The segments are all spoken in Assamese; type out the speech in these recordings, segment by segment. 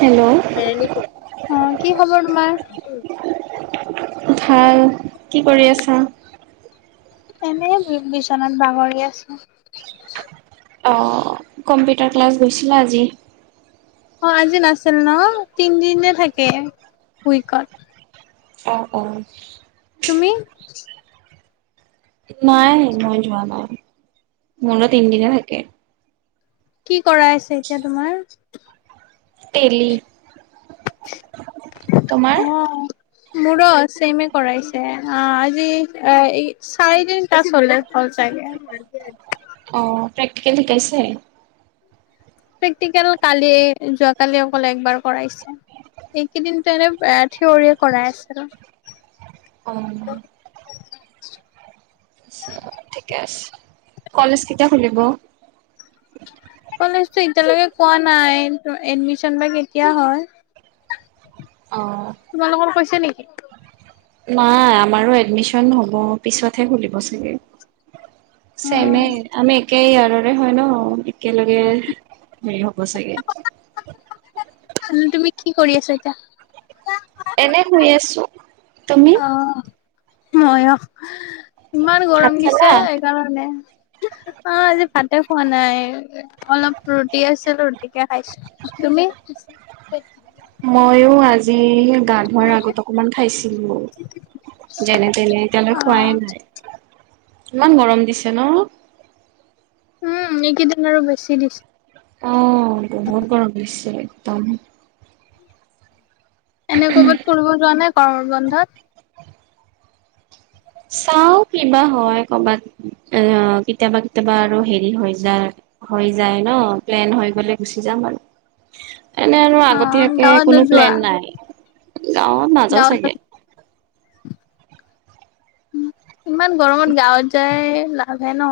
হেল্ল' অ', কি খবৰ তোমাৰ? ভাল। কি কৰি আছা? এনেই বিচনাত বাগৰি আছো। অ', কম্পিউটাৰ ক্লাছ গৈছিলা আজি? অ', আজি নাছিল ন, তিনিদিনে থাকে উইকত। অ' অ'। তুমি? নাই, মই যোৱা নাই। মোৰো তিনদিনে থাকে। কি কৰাই আছে, এতিয়া তোমাৰ? তেলি। অ তোমাৰ? মোৰো চেমে কৰাইছে। অ' আজি অ এই চাৰিদিন ক্লাছ চলে [unintelligible] অ', প্ৰেক্টিকেল শিকাইছে? প্ৰেক্টিকেল কালি যোৱাকালি অকল একবাৰ কৰাইছে। এইকেইদিনটো এনে থিয়ৰি কৰাই আছে আৰু। অ। আচ্ছা ঠিকে আছে। কলেজ কেতিয়া খুলিব? কলেজটো এতিয়ালৈকে কোৱা নাই, এডমিচন বা কেতিয়া হয়? অ। তোমালোকৰ কৈছে নেকি? নাই আমাৰো এডমিচন হ'ব পিছতহে খুলিব চাগে। অ চেমেই আমি একেই ইয়াৰৰে হয় ন একেলগে হেৰি হ'ব চাগে। উম তুমি কি কৰি আছা এতিয়া? এনে শুই আছো। তুমি? অ মইও, ইমান ভাত গৰম দিছে। খালা [unintelligible] আ আজি ভাতে খোৱা নাই অলপ ৰুটি আছিল ৰুটিকে খাইছো। তুমি? মইও আজি ভাত মই আগত অকমান খাইছিলো যেনে তেনে এতিয়ালৈ অ খোৱাই নাই। ইমান গৰম দিছে ন? উম এইকেইদিন আৰু বেছি দিছে। অ বহুত গৰম দিছে একদম। এনে কৰবাত ফুৰিব যোৱা নাই গৰম বন্ধত? চাও কিবা হয় কৰ'বাত এ কেতিয়াবা কেতিয়াবা আৰু হেৰি হৈ যায় হৈ যায় ন, প্লেন হৈ গ'লে গুচি যাম আৰু। এনে আৰু অ আগতীয়াকে গাঁৱত কোনো নোযোৱা প্লেন নাই, গাঁৱত নাযাও গাঁৱত চাগে। উম ইমান গৰমত গাঁৱত যায় লা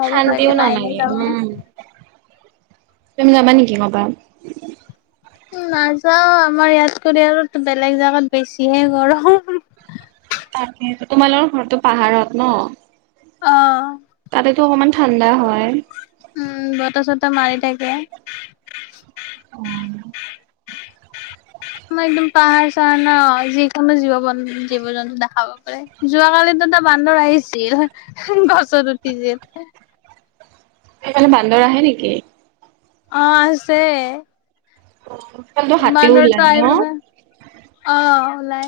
শান্তিও নালাগে উম, তুমি যাবা নেকি কবাত? নাযাও আমাৰ ইয়াতকৰি আৰু বেলেগ জাগাত বেছিহে গৰম। তাকেটো তোমালোকৰ ঘৰটো পাহাৰত ন? অঁ। তাতেতো অকমান ঠাণ্ডা হয়। উম বতাহ চতাহ মাৰি থাকে। উম। আমাৰ একদম পাহাৰ চাহাৰ ন যিকোনো জীৱ জীৱ জন্তু দেখা পাব পাৰে। যোৱাকালিতোটো বান্দৰ আহিছিল গছত উঠিছিল সেফালে বান্দৰ আহে নেকি? অ আছে অ সেফালটো হাতীও বান্দৰটো ওলাই আহি ন পেলাই অ ওলাই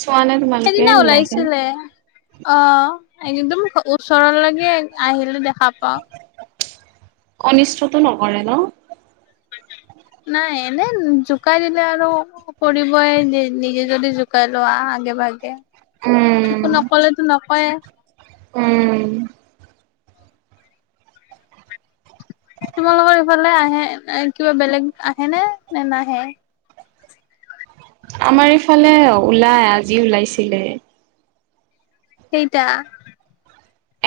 চোৱানে তোমালো সেইদিনা ওলাইছিলে অ একদম ওচৰলৈকে আহিলে দেখা পাও অনিষ্টটো নকৰে ন নাই এনে জোকাই দিলে আৰু কৰিবই নিজে যদি জোকাই লোৱা আগে ভাগে উম, একো নকলেটো নকয়ে উম তোমালোকৰ ইফালে আহে কিবা বেলেগ আহে নে নে নাহে? আমাৰ ইফালে ওলাই আজি ওলাইছিলে কেইটা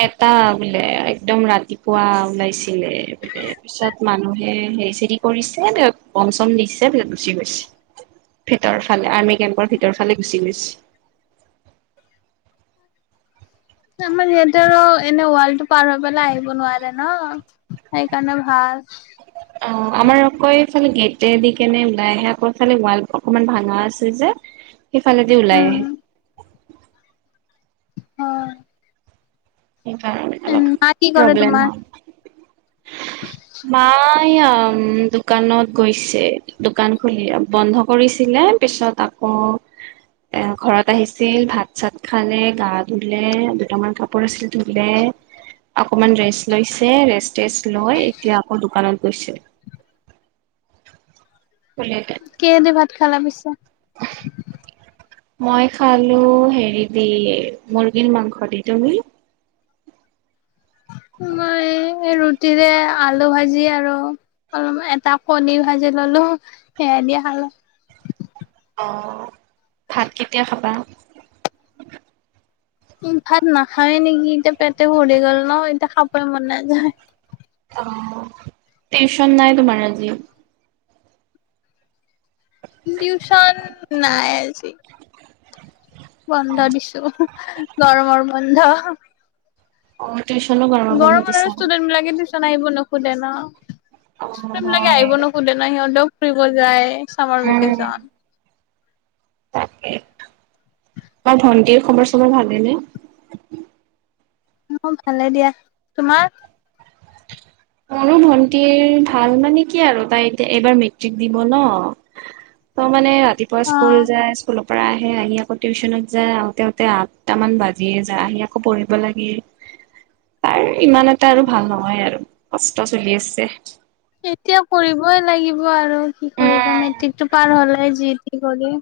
এটা বোলে একদম ৰাতিপুৱা ওলাইছিলে বোলে পিছত মানুহে হে চেৰি কৰিছে বম চম দিছে গুচি গৈছে ভিতৰ ফালে আৰ্মি কেম্পৰ ভিতৰ ফালে গুচি গৈছি আমাৰ ইয়াতে আৰু এনে ৱৰ্ল্ডটো পাৰ হৈ পেলাই আহিব নোৱাৰে ন সেইকাৰণে ভাল অ আমাৰ অকৌ এইফালে গেটে দি কেনে ওলাই আহে আকৌ এইফালে ৱাল অকমান ভাঙা আছে যে সেইফালেদি ওলাই উম আহে অ সেইকাৰণে অলপ মা কি কৰে প্ৰব্লেম তোমাৰ? হল বা এয়া দোকানত গৈছে দোকান খুলি বন্ধ কৰিছিলে পিছত আকৌ অঁ এ ঘৰত আহিছিল ভাত চাত খালে গা ধোলে দুটামান কাপোৰ আছিল দে অকমান ৰেষ্ট লৈছে ৰেষ্ট টেষ্ট লৈ এতিয়া আকৌ দোকানত গৈছে খোলিলে কিহে দি ভাত খালা পিছে মই খালো হেৰি দি মুৰ্গীৰ মাংস দি তুমি? মই ৰুটিৰে আলু ভাজি আৰু অলপ এটা কণী ভাজি ললো সেয়াই দি খালো অ ভাত কেতিয়া খাবা ভাত নাখাওয়ে নেকি এতিয়া পেটে ভৰি গল ন এতিয়া খাবই মন নাযায় অ টিউচন নাই তোমাৰ আজি টিউচন নাই আজি বন্ধ দিছো গৰমৰ বন্ধ অ টিউচনো ব গৰম মৰে ষ্টুডেণ্টবাকে দি আহিব নোখোধে ন অ' স্টুডেন বিলাকে হয়। আহিব নোখোধে ন সিহঁতেও ফুৰিব যায় চামাৰ উম ভেকেচন তাকে তোমাৰ ভন্টিৰ খবৰ চবৰ ভালে নে অ ভালে দিয়া তোমাৰ? মোৰো ভন্টিৰ ভাল মানে কি আৰু তাই এতিয়া এইবাৰ মেট্ৰিক দিব ন। ত', মানে ৰাতিপুৱা অ স্কুল যাই স্কুলত পৰা আহে, আহি আকৌ টিউচনত যায়, আহোতে আহোতে আঠটামান বাজিয়ে যায়, আহি আকৌ পঢ়িব লাগে। তাৰ ইমান এটা আৰু ভাল নহয় আৰু কষ্ট চলি আছে। এতিয়া কৰিবই লাগিব আৰু কি কৰিবা, উম মেট্ৰিকটো পাৰ হ'লে যি টি কৰি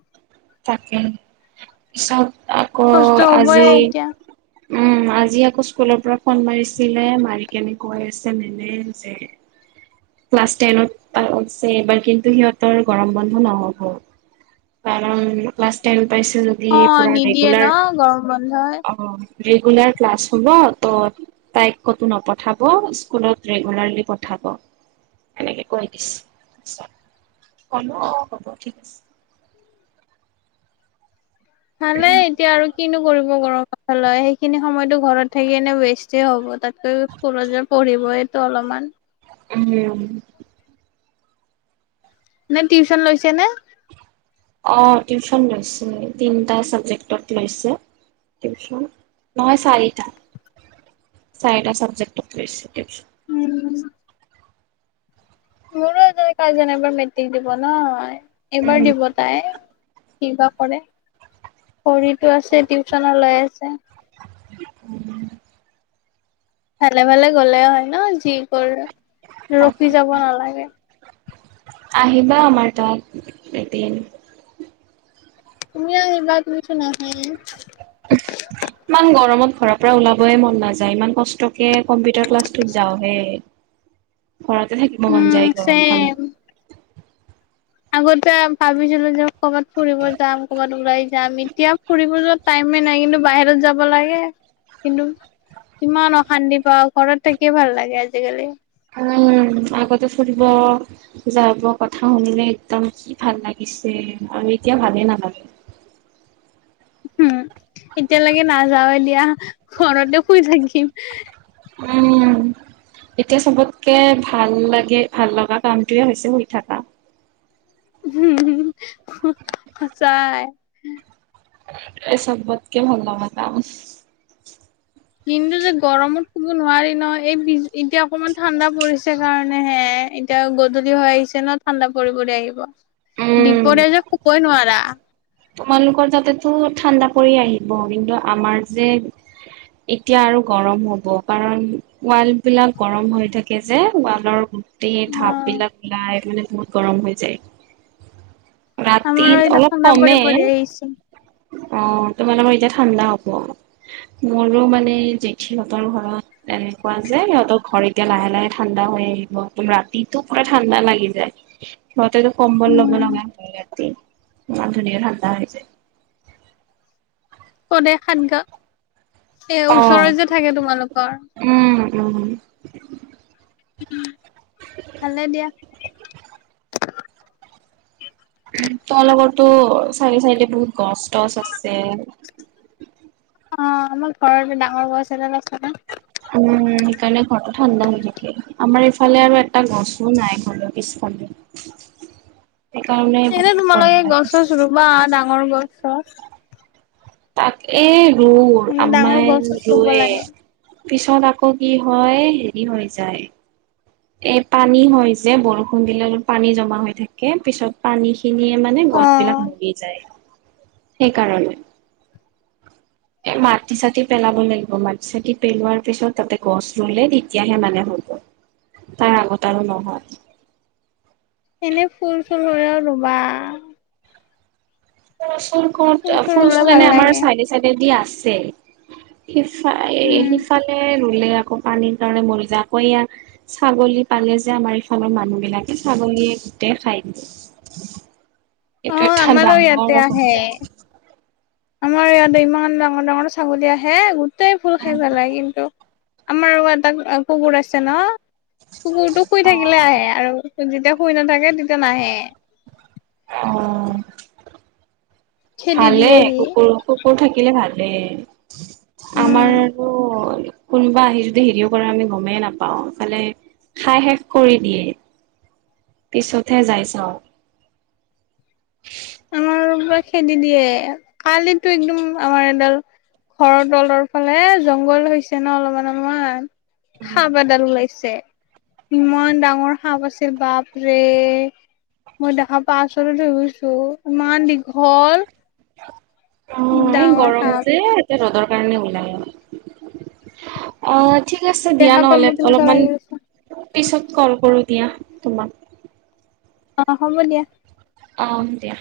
তাকে, পিছত আকৌ কষ্ট হবয়ে আজি এতিয়া উম। আজি আকৌ স্কুলৰ পৰা ফোন মাৰিছিলে, মাৰি কেনে কৈ আছে মানে যে ক্লাছ টেনত [unintelligible] এইবাৰ কিন্তু সিহঁতৰ গৰম বন্ধ নহ'ব। কাৰণ ক্লাছ টেন পাইছে যদি অ পুৰা নিদিয়ে ন ৰেগুলাৰ, গৰম বন্ধই অ'। ৰেগুলাৰ ক্লাছ হ'ব ত' তাইক ক'তো নপঠাব, স্কুলত ৰেগুলাৰলি পঠাব। এনেকে কৈ দিছ, কলো অ', হ'ব ঠিক আছে। [inaudible] ভালে এতিয়া আৰু কিনো কৰিব [unintelligible] সেইখিনি সময়তো ঘৰত থাকি এনে ৱেষ্টেই হ'ব তাতকৈ [unintelligible] পঢ়িবইটো অলপমান। উম। নে টিউচন লৈছে নে? অ', টিউচন লৈছে, তিনটা চাবজেক্টত লৈছে। টিউচন, নহয় চাৰিটা। চাৰিটা চাবজেক্টত লৈছে টিউছন। উম। মোৰো এজন কাজিন এইবাৰ মেট্ৰিক দিব ন', এইবাৰ উম, দিব। তাই কিবা কৰে, পঢ়িটো আছে টিউচনো লৈ আছে। [inaudible] ভালে-ভালে গলে হয় ন', যি কৰে ৰখি যাব নালাগে। আহিবা আমাৰ তাত, এদিন। তুমিও আহিবা, তুমিচোন নাহায়ে। ইমাম গৰমত ঘৰৰ পৰা ওলাবই মন নাযায়, ইমান কষ্ট [unintelligible] কম্পিউটাৰ ক্লাছটোত যাওঁহে, ঘৰতে থাকিব মন উম যায় চেম গৰমখনত। আগতে ভাবিছিলো যে ক'ৰবাত ফুৰিব যাম কৰ'বাত ওলাই যাম, এতিয়া ফুৰিব যোৱাত টাইমেই নাই কিন্তু বাহিৰত যাব লাগে কিন্তু ইমান অশান্তি পাওঁ, ঘৰত থাকিয়ে ভাল লাগে আজিকালি। উম, আগতে ফুৰিব যাব কথা শুনিলে একদম কি ভাল লাগিছে আৰু এতিয়া ভালে নালাগে। উম, এতিয়া লাগে নাযাও এ দিয়া, ঘৰতে শুই থাকিম। উম। এতিয়া চবতকে ভাল লাগে, ভাল লাগা কামটোয়ে হৈছে শুই থকা। সঁচাই। এ চবতকে ভাল লগা কাম। দিনটোযে গৰমত শুব নোৱাৰি নহয়, এই [unintelligible] এতিয়া অকমান ঠাণ্ডা পৰিছে কাৰণেহে। এতিয়া গধূলি হৈ আহিছে নহয় ঠাণ্ডা পৰি-পৰি আহিব, উম। দীপৰিয়া যে শুবই নোৱাৰা। তোমালোকৰ তাতেতো ঠাণ্ডা পৰি আহিব কিন্তু আমাৰ যে এতিয়া আৰু গৰম হ'ব কাৰণ ৱাল বিলাক গৰম হৈ থাকে যে, ৱালৰ গোটেই অ ভাপ বিলাক ওলাই মানে বহুত গৰম হৈ যায়। আমাৰো ৰাতিত এতিয়া অলপ ঠাণ্ডা কমে পৰি পৰি আহিছে অঁ তোমালোকৰ এতিয়া ঠাণ্ডা হ'ব। মোৰো মানে জেঠীহঁতৰ ঘৰত তেনেকুৱা যে সিহঁতৰ ঘৰ এতিয়া লাহে-লাহে ঠাণ্ডা হৈ আহিব। একদম ৰাতিটো পুৰা ঠাণ্ডা লাগি যায়। সিহঁতেতো কম্বল ল'ব উম লগা হয় ৰাতি। ইমান ধুনীয়া ঠাণ্ডা হৈ যায়। সদায় সাতগাও এ, ওচৰত যে থাকে তোমালোকৰ? উম-উম! উম! ভালে দিয়া। উম! তাৰ লগতো চাইডে-চাইডে বহুত গছ-টছ আছে। অঁ! আমাৰ ঘৰতো ডাঙৰ গছ এদাল আছে নহয়। [inaudible] উম! সেইকাৰণে ঘৰতো ঠাণ্ডা হৈ থাকে। আমাৰ ইফালে আৰু এটা গছো নাই ঘৰৰ পিছফালে। [unintelligible] সেইকাৰণে বহুত গৰম লাগে। বা ডাঙৰ গছ-চছ। তাকে দূৰ মানে ডাঙৰ গছ আম্মায়ে চছ ৰুব ৰুৱে। লাগে পিছত আকৌ কি হয় হেৰি হৈ যায়। এই পানী হয় যে বৰষুণ দিলে অলপ পানী জমা হৈ থাকে পিছত। পানীখিনিয়ে মানে অ গছবিলাক মৰি যায় সেইকাৰণে। এ মাটি-চাটি পেলাব লাগিব, মাটি-চাটি পেলোৱাৰ পিছত তাতে গছ ৰুলে তেতিয়াহে মানে হ'ব। তাৰ আগত আৰু নহয়। এনেই ফুল-চুল হ'লেও ৰুবা। ফুল-চুল ক'ত ফুল চুল ৰুলে ফুল-চুল ভাল এনেই আমাৰ লাগে চাইডে-চাইডেদি আছে। সিফা এ উম সিফালে ৰুলে আকৌ পানীৰ কাৰণে মৰি যায় আকৌ ইয়া ছাগলী পালে যে আমাৰ ইফালৰ মানুহ বিলাকে ছাগলীয়ে গোটেই খাই দিলে। অ এইটো এটা আমাৰো ইয়াতে ডাঙৰ আহে সমস্যা। আমাৰ ইয়াতে ইমান ডাঙৰ-ডাঙৰ ছাগলী আহে, গোটেই ফুল খাই পেলাই কিন্তু আমাৰ এটা কুকুৰ আছে ন। কুকুৰটো শুই থাকিলে আহে আৰু। যেতিয়া শুই নাথাকে তেতিয়া নাহে। অঁ! খেদি ভালে দিয়েহি কুকুৰো। কুকুৰ থাকিলে ভালেই। উম আমাৰো কোনোবা আহি যদি হেৰিও কৰে আমি নাপাওঁ, ইফালে খাই শেষ কৰি দিয়ে। পিছতহে যাই চাওঁ। [unintelligible] [unintelligible] পৰা খেদি দিয়ে। কালিতো একদম আমাৰ এডাল ঘৰৰ তলৰ ফালে জংঘল হৈছে ন অলপমান-অলপমান সাপ এডাল ওলাইছে। ইমান ডাঙৰ সাপ আছিল বাপৰে। মই দেখা পাইছোঁ আচলতে ৰুইছো ইমান দীঘল। উম! এই ডাঙৰ গৰম সাপ, যে এতিয়া ৰ'দৰ কাৰণে ওলায়। অঁ! ঠিক আছে এই দিয়া সাপে নহ'লে, মোক কেনেকুৱা অলপমান লাগি আছে, পিছত কল কৰোঁ দিয়া তোমাক। অঁ! হ'ব দিয়া। অঁ! দিয়া।